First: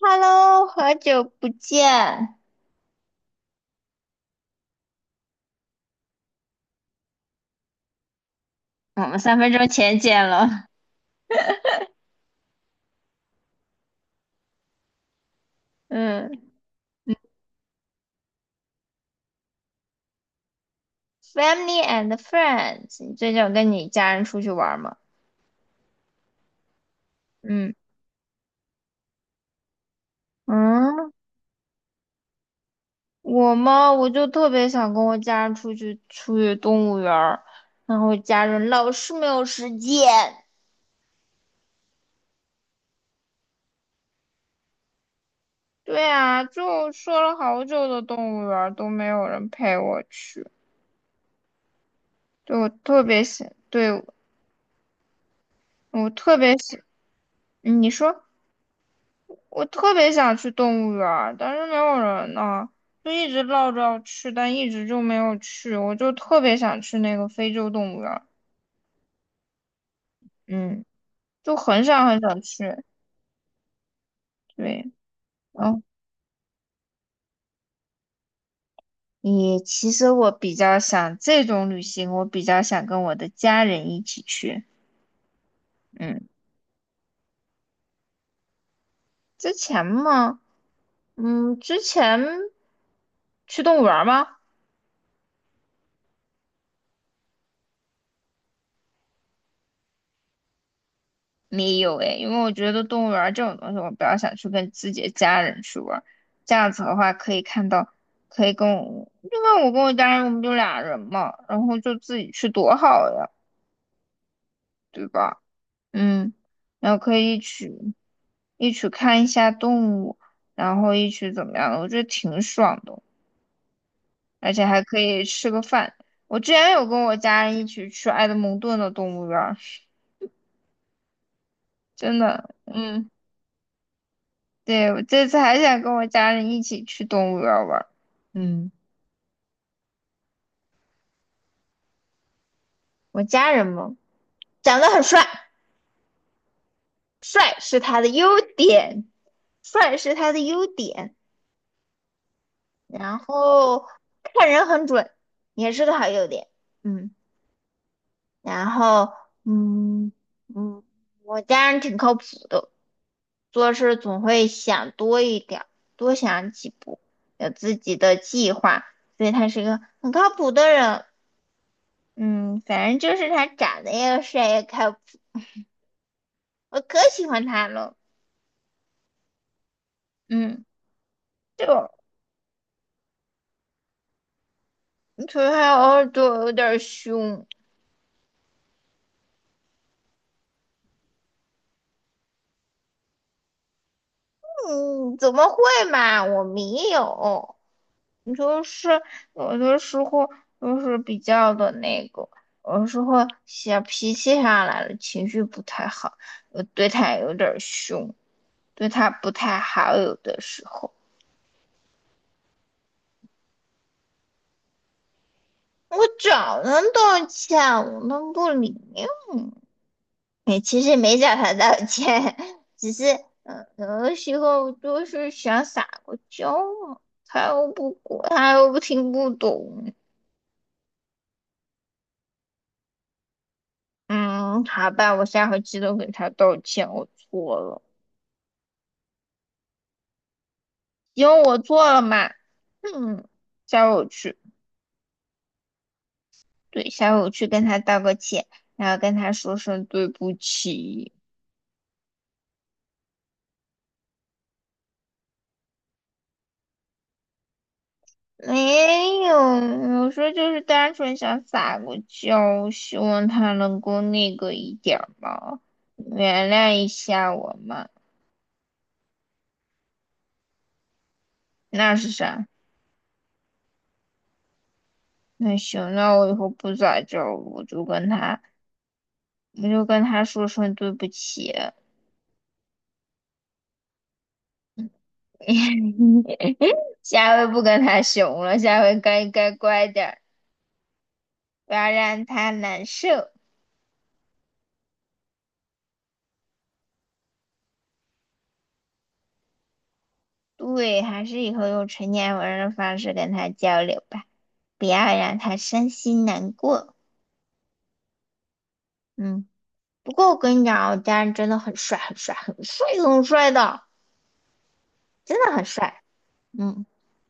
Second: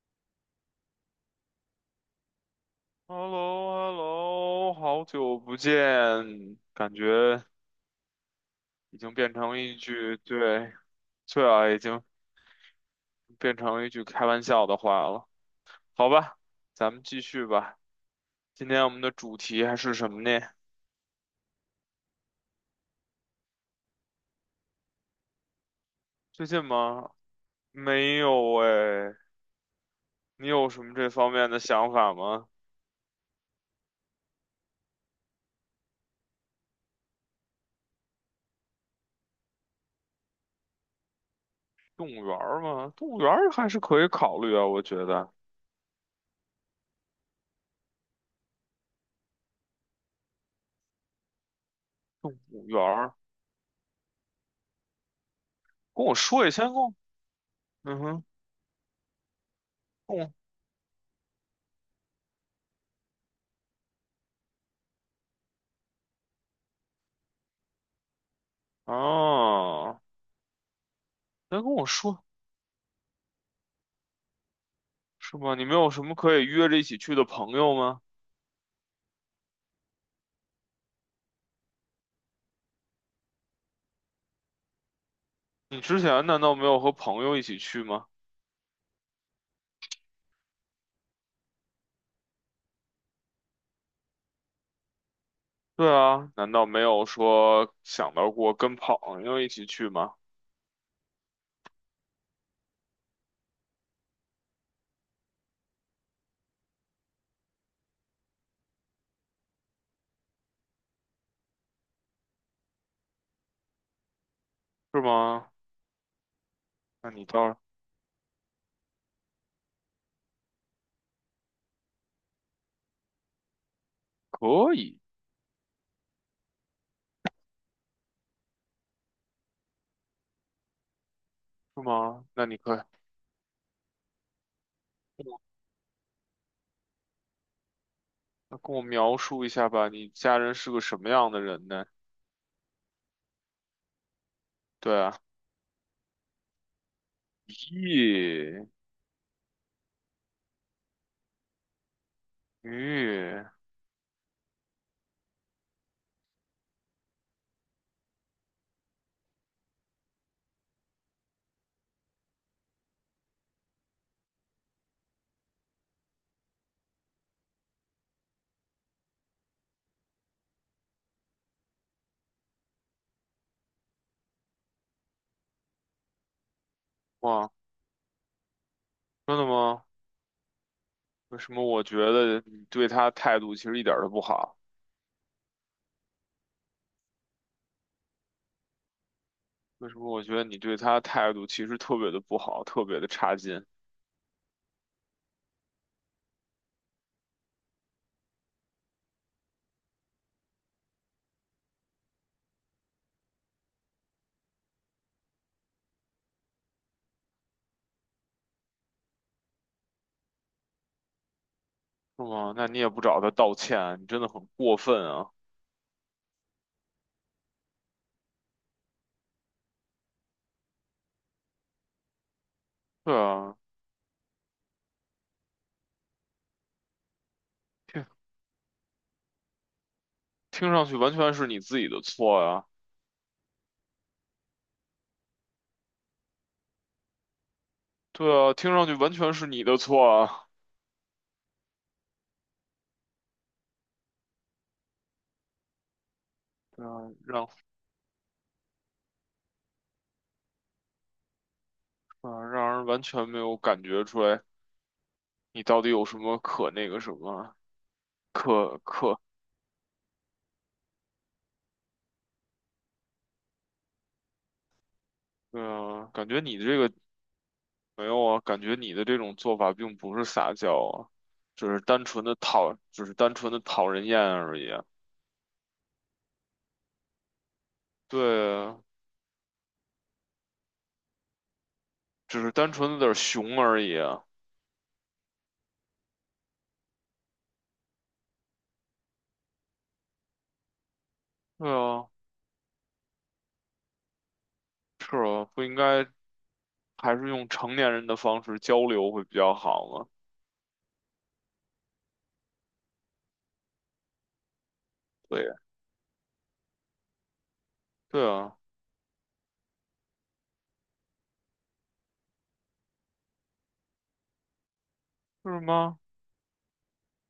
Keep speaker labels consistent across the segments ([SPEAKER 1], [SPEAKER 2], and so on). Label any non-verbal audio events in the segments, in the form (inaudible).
[SPEAKER 1] Hello，好久不见。
[SPEAKER 2] h e l l o h e l l o 好久不见，感觉已
[SPEAKER 1] 我
[SPEAKER 2] 经
[SPEAKER 1] 们
[SPEAKER 2] 变
[SPEAKER 1] 三分
[SPEAKER 2] 成
[SPEAKER 1] 钟
[SPEAKER 2] 一
[SPEAKER 1] 前
[SPEAKER 2] 句，
[SPEAKER 1] 见了，
[SPEAKER 2] 对，对啊，已经变成一句开玩笑的话了。好吧，
[SPEAKER 1] 嗯
[SPEAKER 2] 咱们继续吧。今天我们的主题还是什么呢？
[SPEAKER 1] ，Family and Friends，你最近有跟你家人出去玩吗？
[SPEAKER 2] 最近吗？
[SPEAKER 1] 嗯，
[SPEAKER 2] 没有哎，你有什么这
[SPEAKER 1] 嗯，
[SPEAKER 2] 方面的想法吗？
[SPEAKER 1] 我嘛，我就特别想跟我家人出去动物园儿，然后家人老是没有时间。
[SPEAKER 2] 动物园儿吗？动物园儿还是可以考虑啊，我觉得。
[SPEAKER 1] 对啊，就说了好久的动物园儿都没有人陪我去。
[SPEAKER 2] 动
[SPEAKER 1] 对，
[SPEAKER 2] 物
[SPEAKER 1] 我
[SPEAKER 2] 园
[SPEAKER 1] 特
[SPEAKER 2] 儿，
[SPEAKER 1] 别想，对，
[SPEAKER 2] 跟
[SPEAKER 1] 我
[SPEAKER 2] 我
[SPEAKER 1] 特
[SPEAKER 2] 说一
[SPEAKER 1] 别
[SPEAKER 2] 下，先跟
[SPEAKER 1] 想，
[SPEAKER 2] 我，
[SPEAKER 1] 嗯你
[SPEAKER 2] 嗯
[SPEAKER 1] 说。
[SPEAKER 2] 哼，
[SPEAKER 1] 我特别
[SPEAKER 2] 跟我，
[SPEAKER 1] 想去动物园儿，但是没有人呢，就一直闹着要去，但一直就没有去。我就特别想去那个非洲动物园儿，
[SPEAKER 2] 哦，
[SPEAKER 1] 嗯，就
[SPEAKER 2] 先跟
[SPEAKER 1] 很
[SPEAKER 2] 我
[SPEAKER 1] 想很
[SPEAKER 2] 说。
[SPEAKER 1] 想去。对，
[SPEAKER 2] 是吗？你没
[SPEAKER 1] 嗯，
[SPEAKER 2] 有什么可以约着一起去的朋友吗？
[SPEAKER 1] 也其实我比较想这种旅行，我比较想跟我的家人一起去。
[SPEAKER 2] 你之前
[SPEAKER 1] 嗯，
[SPEAKER 2] 难道没有和朋友一起去吗？
[SPEAKER 1] 之前嘛，嗯，之前去动物园儿吗？
[SPEAKER 2] 对啊，难道没有说想到过跟朋友一起去吗？
[SPEAKER 1] 没有诶，因为我觉得动物园儿这种东西，我比较想去跟自己的家人去玩儿，这样子的话，可以看到，可以跟我，因为我跟我家人，我们就俩人嘛，然后就自己去多好呀，
[SPEAKER 2] 是
[SPEAKER 1] 对吧？
[SPEAKER 2] 吗？
[SPEAKER 1] 嗯，然后
[SPEAKER 2] 那
[SPEAKER 1] 可
[SPEAKER 2] 你
[SPEAKER 1] 以一
[SPEAKER 2] 倒是
[SPEAKER 1] 起一起看一下动物，然后一起怎么样的，我觉得挺爽的，而且
[SPEAKER 2] 可
[SPEAKER 1] 还可
[SPEAKER 2] 以，
[SPEAKER 1] 以吃个饭。我之前有跟我家人一起去埃德蒙顿的动物园儿，
[SPEAKER 2] 是
[SPEAKER 1] 真
[SPEAKER 2] 吗？那
[SPEAKER 1] 的，
[SPEAKER 2] 你可以
[SPEAKER 1] 嗯。对，我
[SPEAKER 2] 跟
[SPEAKER 1] 这次
[SPEAKER 2] 我
[SPEAKER 1] 还想跟我家人一起去动物园儿玩儿。
[SPEAKER 2] 那
[SPEAKER 1] 嗯，
[SPEAKER 2] 跟我描述一下吧，你家人是个什么样的人呢？
[SPEAKER 1] 我家人嘛，长得
[SPEAKER 2] 对
[SPEAKER 1] 很
[SPEAKER 2] 啊，
[SPEAKER 1] 帅，帅是他的优
[SPEAKER 2] 咦，
[SPEAKER 1] 点，帅是他的优点。然
[SPEAKER 2] 咦，
[SPEAKER 1] 后看人很准，也是个好优点。嗯，然后嗯嗯，我家人挺靠谱的，做事总会想多一点儿，多想几步，有自己的计划，所以他是一个很靠谱的人。嗯，反正就是他长得又帅又靠谱，我可喜欢
[SPEAKER 2] 哇，
[SPEAKER 1] 他了。
[SPEAKER 2] 真的吗？
[SPEAKER 1] 嗯，
[SPEAKER 2] 为什么我
[SPEAKER 1] 就
[SPEAKER 2] 觉得你对他态度其实一点儿都不好？
[SPEAKER 1] 可是他偶尔对我有点儿凶。
[SPEAKER 2] 为什么我觉得你对他态度其实特别的不好，特别的差劲？
[SPEAKER 1] 嗯，怎么会嘛？我没有，你就是有的时候就是比较的那个，有的时候小脾气上来了，情绪不太好，我对他有点儿凶，对他不太好，有的时候。
[SPEAKER 2] 是吗？那你也不找他道歉，你真的很过分啊！
[SPEAKER 1] 我早能道歉，我能不理？(laughs) 也其实没找他道歉，(laughs) 只是
[SPEAKER 2] 对啊，
[SPEAKER 1] 嗯，有的时候就是想撒个娇嘛，他又不
[SPEAKER 2] 听
[SPEAKER 1] 管，他又不听不懂。
[SPEAKER 2] 听上去完全是你自己的错啊！
[SPEAKER 1] 嗯，好吧，我下回记得给他道歉，我错了，
[SPEAKER 2] 对啊，听上去完全是你的错啊！
[SPEAKER 1] 因为我错了嘛。嗯，下回我去，
[SPEAKER 2] 对
[SPEAKER 1] 对，
[SPEAKER 2] 啊，
[SPEAKER 1] 下回我去
[SPEAKER 2] 让
[SPEAKER 1] 跟他道个歉，然后跟他说声对不起。
[SPEAKER 2] 让人完全没有感觉出来你到底有什么可那个什么可可，
[SPEAKER 1] 没有，有时候就是单纯想撒个娇，希望他能够那个一点儿嘛，
[SPEAKER 2] 对啊，感觉
[SPEAKER 1] 原
[SPEAKER 2] 你
[SPEAKER 1] 谅
[SPEAKER 2] 这
[SPEAKER 1] 一
[SPEAKER 2] 个
[SPEAKER 1] 下我嘛。
[SPEAKER 2] 没有啊，感觉你的这种做法并不是撒娇啊，只是
[SPEAKER 1] 那
[SPEAKER 2] 单
[SPEAKER 1] 是
[SPEAKER 2] 纯的
[SPEAKER 1] 啥？
[SPEAKER 2] 讨，只是单纯的讨人厌而已啊
[SPEAKER 1] 那行，那我以后不撒娇了我就跟他，
[SPEAKER 2] 对啊，
[SPEAKER 1] 我就跟他说声对不起，
[SPEAKER 2] 只是单纯的有点儿熊而已啊。
[SPEAKER 1] (laughs) 下回不跟他熊了，下回该乖点儿，
[SPEAKER 2] 对
[SPEAKER 1] 不要
[SPEAKER 2] 啊。
[SPEAKER 1] 让他难受。
[SPEAKER 2] 是啊，不应该还是用成年人的方式交流会比较好吗？
[SPEAKER 1] 对，还是以后用成年人的方式跟他交流吧，不要让
[SPEAKER 2] 对，
[SPEAKER 1] 他伤心难过。
[SPEAKER 2] 对啊，
[SPEAKER 1] 嗯。不过我跟你讲啊，我家人真的很帅，很帅，很帅，很帅的，真的
[SPEAKER 2] 是
[SPEAKER 1] 很
[SPEAKER 2] 吗？
[SPEAKER 1] 帅。嗯，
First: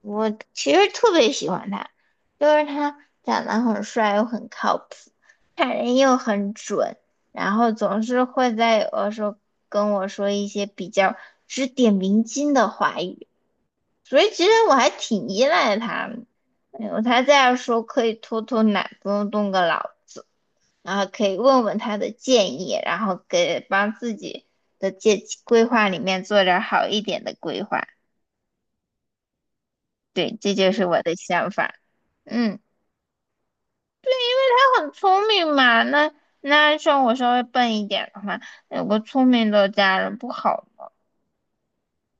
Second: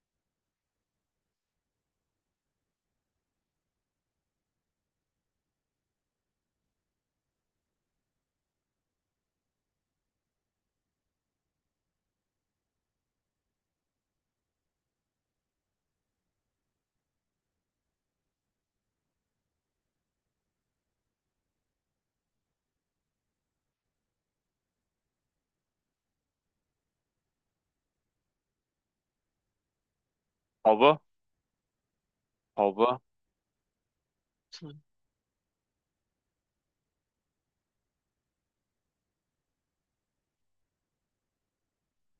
[SPEAKER 1] 我其实特别喜欢他，就是他长得很帅又很靠谱，看人又很准，然后总是会在有的时候跟我说一些比较指点迷津的话语，所以其实我还挺依赖他的，哎我才这样说可以偷懒，不用动个脑子。然后可以问问他的建议，然后给帮自己的规划里面做点儿好一点的规划。对，这就
[SPEAKER 2] 好
[SPEAKER 1] 是我
[SPEAKER 2] 吧，
[SPEAKER 1] 的想法。嗯，
[SPEAKER 2] 好吧，嗯
[SPEAKER 1] 他很聪明嘛，那像我稍微笨一点的话，有个聪明的家人不好。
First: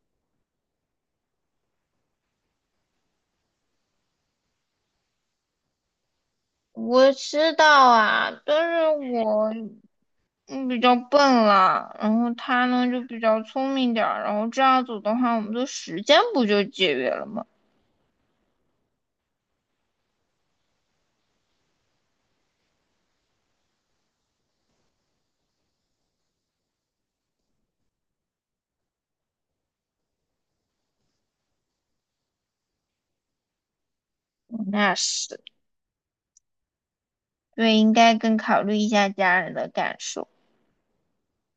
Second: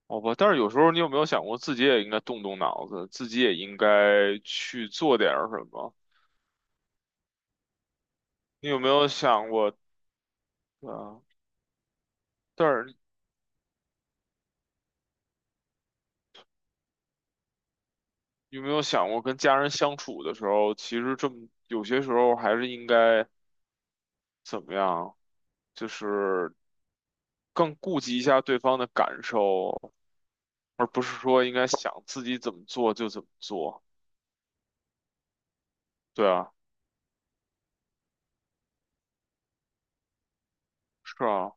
[SPEAKER 2] 好吧。但是有时候你有没有想过，自己也应该动动脑子，自己也应该去做点儿什么？
[SPEAKER 1] 我知道啊，但
[SPEAKER 2] 你有
[SPEAKER 1] 是
[SPEAKER 2] 没有
[SPEAKER 1] 我
[SPEAKER 2] 想过
[SPEAKER 1] 嗯比较笨
[SPEAKER 2] 啊？
[SPEAKER 1] 了，然后他
[SPEAKER 2] 但
[SPEAKER 1] 呢
[SPEAKER 2] 是
[SPEAKER 1] 就比较聪明点儿，然后这样子的话，我们的时间不就节约了吗？
[SPEAKER 2] 有没有想过，跟家人相处的时候，其实这么有些时候还是应该怎么样？就是更顾及一下对方的感受，而不是说应该想自己怎么做就怎么做。
[SPEAKER 1] 那是。
[SPEAKER 2] 对啊，
[SPEAKER 1] 对，应该更考虑一下家人的感受。
[SPEAKER 2] 是啊，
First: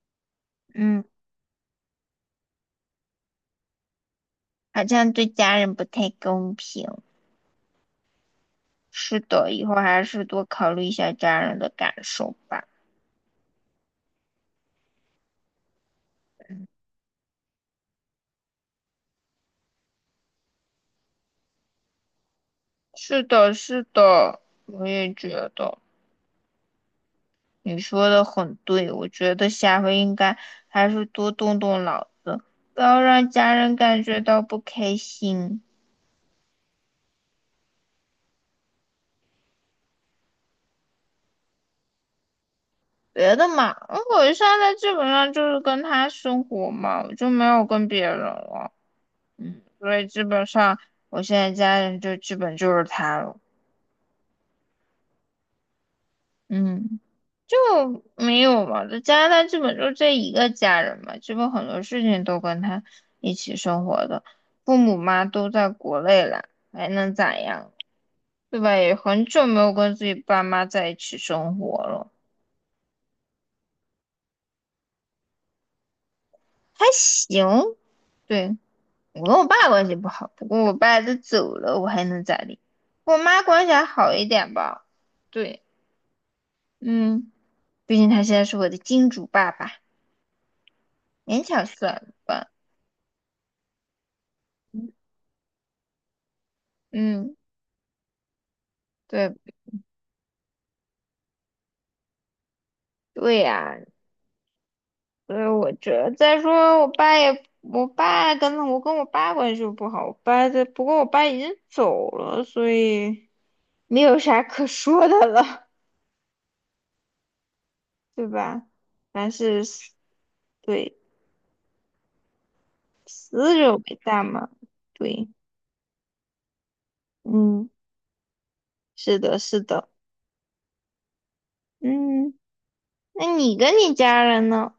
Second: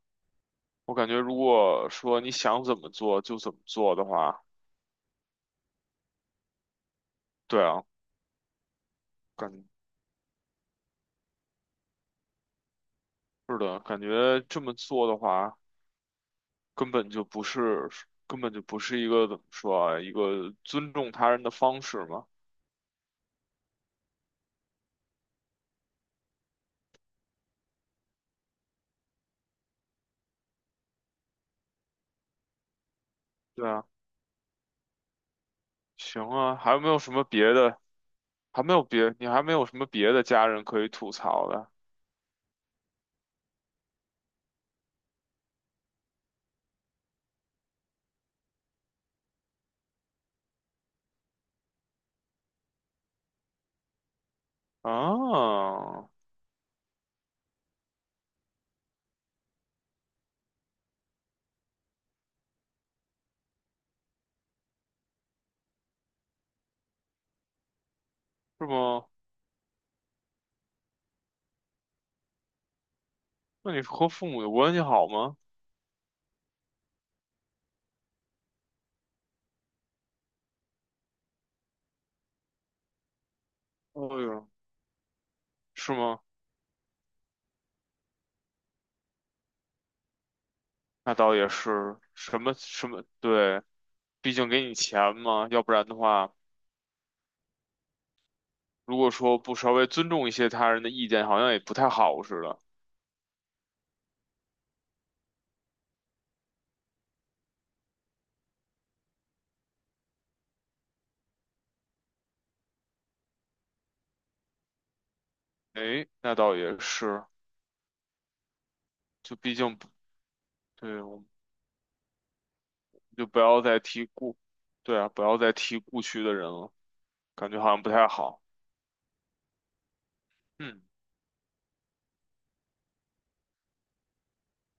[SPEAKER 2] 我
[SPEAKER 1] 嗯，
[SPEAKER 2] 感觉如果说你想怎么做就怎么做的话，
[SPEAKER 1] 好像对家人不太公平。
[SPEAKER 2] 对啊，
[SPEAKER 1] 是的，以
[SPEAKER 2] 感
[SPEAKER 1] 后还是多考虑一下家人的感受吧。
[SPEAKER 2] 是的，感觉这么做的话，根本就不是，根本就不是一个怎么说啊，一个尊重他人的方式嘛。
[SPEAKER 1] 是的，是的，我也觉得你说的很对。我觉得下回应该还是多动动脑子，不要让家
[SPEAKER 2] 对
[SPEAKER 1] 人
[SPEAKER 2] 啊，
[SPEAKER 1] 感觉到不开心。
[SPEAKER 2] 行啊，还有没有什么别的？还没有别，你还没有什么别的家人可以吐槽的
[SPEAKER 1] 别的嘛，我现在基本上就是跟他生活嘛，我就没有跟别人了。嗯，所以基本上我现在家人就基本就是他了，
[SPEAKER 2] 啊？
[SPEAKER 1] 嗯，就没有嘛，在加拿大基本就这一个家人嘛，基本很多事情都跟他一起生活的，父母嘛都在国内了，还能咋样，对
[SPEAKER 2] 是
[SPEAKER 1] 吧？也
[SPEAKER 2] 吗？
[SPEAKER 1] 很久没有跟自己爸妈在一起生活了，
[SPEAKER 2] 那你和父母的关系好吗？
[SPEAKER 1] 还行，对，我跟我爸关系不好，不过我爸都走了，我还能咋地？我妈关系还
[SPEAKER 2] 哎
[SPEAKER 1] 好一
[SPEAKER 2] 呦，
[SPEAKER 1] 点吧，对，
[SPEAKER 2] 是吗？
[SPEAKER 1] 嗯。毕竟他现在是我的金主爸爸，
[SPEAKER 2] 那倒
[SPEAKER 1] 勉
[SPEAKER 2] 也
[SPEAKER 1] 强
[SPEAKER 2] 是，
[SPEAKER 1] 算
[SPEAKER 2] 什
[SPEAKER 1] 吧。
[SPEAKER 2] 么什么，对，毕竟给你钱嘛，要不然的话，
[SPEAKER 1] 嗯，
[SPEAKER 2] 如果说
[SPEAKER 1] 对，
[SPEAKER 2] 不稍微尊重一些他人的意见，好像也不太好似的。
[SPEAKER 1] 对呀、所以我觉得再说我跟我爸关系又不好，我爸这不过我爸已经走了，所以没有啥可说的了，
[SPEAKER 2] 诶，那倒也是，
[SPEAKER 1] (laughs) 对吧？凡
[SPEAKER 2] 就毕
[SPEAKER 1] 是
[SPEAKER 2] 竟不
[SPEAKER 1] 死对
[SPEAKER 2] 对，我们就
[SPEAKER 1] 死
[SPEAKER 2] 不要
[SPEAKER 1] 者
[SPEAKER 2] 再
[SPEAKER 1] 为
[SPEAKER 2] 提
[SPEAKER 1] 大
[SPEAKER 2] 故，
[SPEAKER 1] 嘛，
[SPEAKER 2] 对啊，不
[SPEAKER 1] 对，
[SPEAKER 2] 要再提故去的人了，感觉
[SPEAKER 1] 嗯，
[SPEAKER 2] 好像不太好。
[SPEAKER 1] 是的，是的，
[SPEAKER 2] 嗯，
[SPEAKER 1] 嗯，那你跟你家人呢？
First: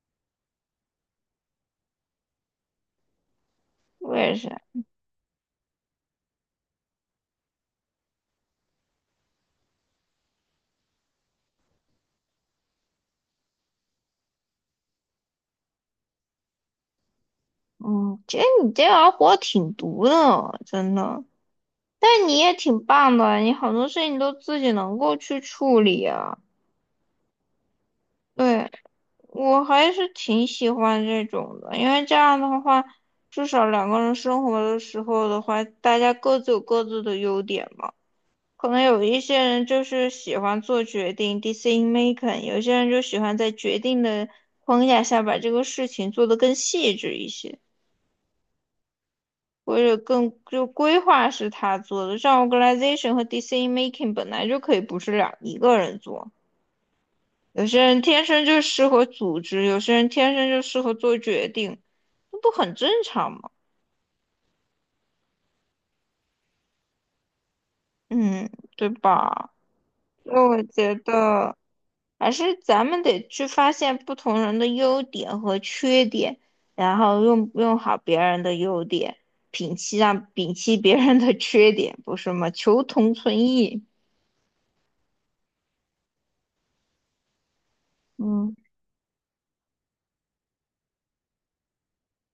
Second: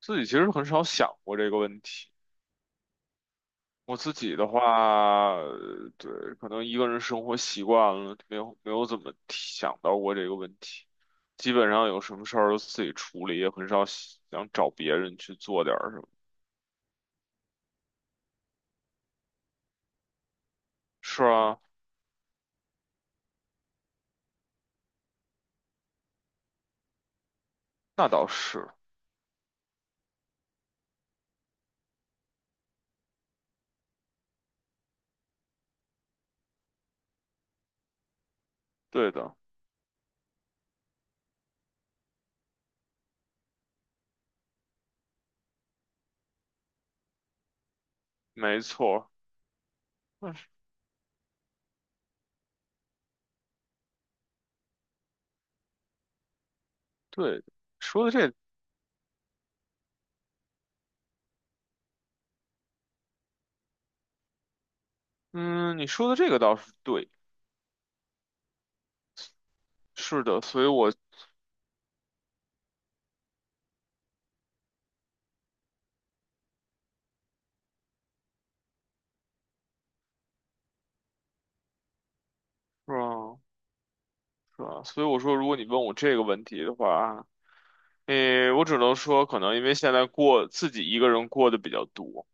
[SPEAKER 2] 自己其实很少想过这个问题。我自
[SPEAKER 1] 为
[SPEAKER 2] 己的
[SPEAKER 1] 啥？
[SPEAKER 2] 话，对，可能一个人生活习惯了，没有怎么想到过这个问题。基本上有什么事儿都自己处理，也很少想找别人去做点儿什么。
[SPEAKER 1] 嗯，其实你这样活挺毒的，真的。
[SPEAKER 2] 是啊，
[SPEAKER 1] 但你也挺棒的，你好多事情都自己能够去处理啊。
[SPEAKER 2] 那倒是，
[SPEAKER 1] 对，我还是挺喜欢这种的，因为这样的话，至少两个人生活的时候的话，大家各自有各自的优点嘛。可能有
[SPEAKER 2] 对
[SPEAKER 1] 一
[SPEAKER 2] 的，
[SPEAKER 1] 些人就是喜欢做决定（ （decision making），有些人就喜欢在决定的框架下把这个事情做得更细致一些。
[SPEAKER 2] 没错，
[SPEAKER 1] 或者更
[SPEAKER 2] 那是
[SPEAKER 1] 就规划是他做的，像 organization 和 decision making 本来就可以不是一个人做，
[SPEAKER 2] 对的，
[SPEAKER 1] 有些人
[SPEAKER 2] 说的
[SPEAKER 1] 天
[SPEAKER 2] 这，
[SPEAKER 1] 生就适合组织，有些人天生就适合做决定，那不很正常吗？
[SPEAKER 2] 嗯，你说的这个倒是对，
[SPEAKER 1] 嗯，对吧？
[SPEAKER 2] 是
[SPEAKER 1] 所以
[SPEAKER 2] 的，
[SPEAKER 1] 我
[SPEAKER 2] 所以我，
[SPEAKER 1] 觉
[SPEAKER 2] 是
[SPEAKER 1] 得还是咱们得去发现不同人的优点和缺点，然后用好别人的优点，摒弃别人的 (laughs) 缺点，不是吗？求同
[SPEAKER 2] 啊，
[SPEAKER 1] 存异。
[SPEAKER 2] 是啊，所以我说，如果你问我这个问题的话，诶，
[SPEAKER 1] 嗯。
[SPEAKER 2] 我只能说，可能因为现在过自己一个人过的比较多。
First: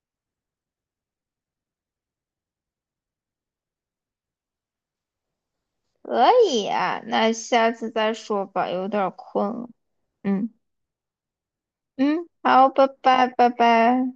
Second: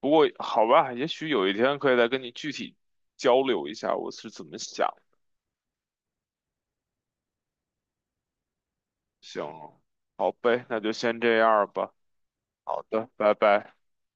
[SPEAKER 2] 不过好吧，也许有一天可以再跟你具体交流一下我是怎么想。
[SPEAKER 1] 可以啊，那下次再说吧，有点儿困了。
[SPEAKER 2] 行，好
[SPEAKER 1] 嗯
[SPEAKER 2] 呗，那就先这样吧。
[SPEAKER 1] 嗯，好，
[SPEAKER 2] 好
[SPEAKER 1] 拜
[SPEAKER 2] 的，
[SPEAKER 1] 拜
[SPEAKER 2] 拜
[SPEAKER 1] 拜
[SPEAKER 2] 拜。
[SPEAKER 1] 拜。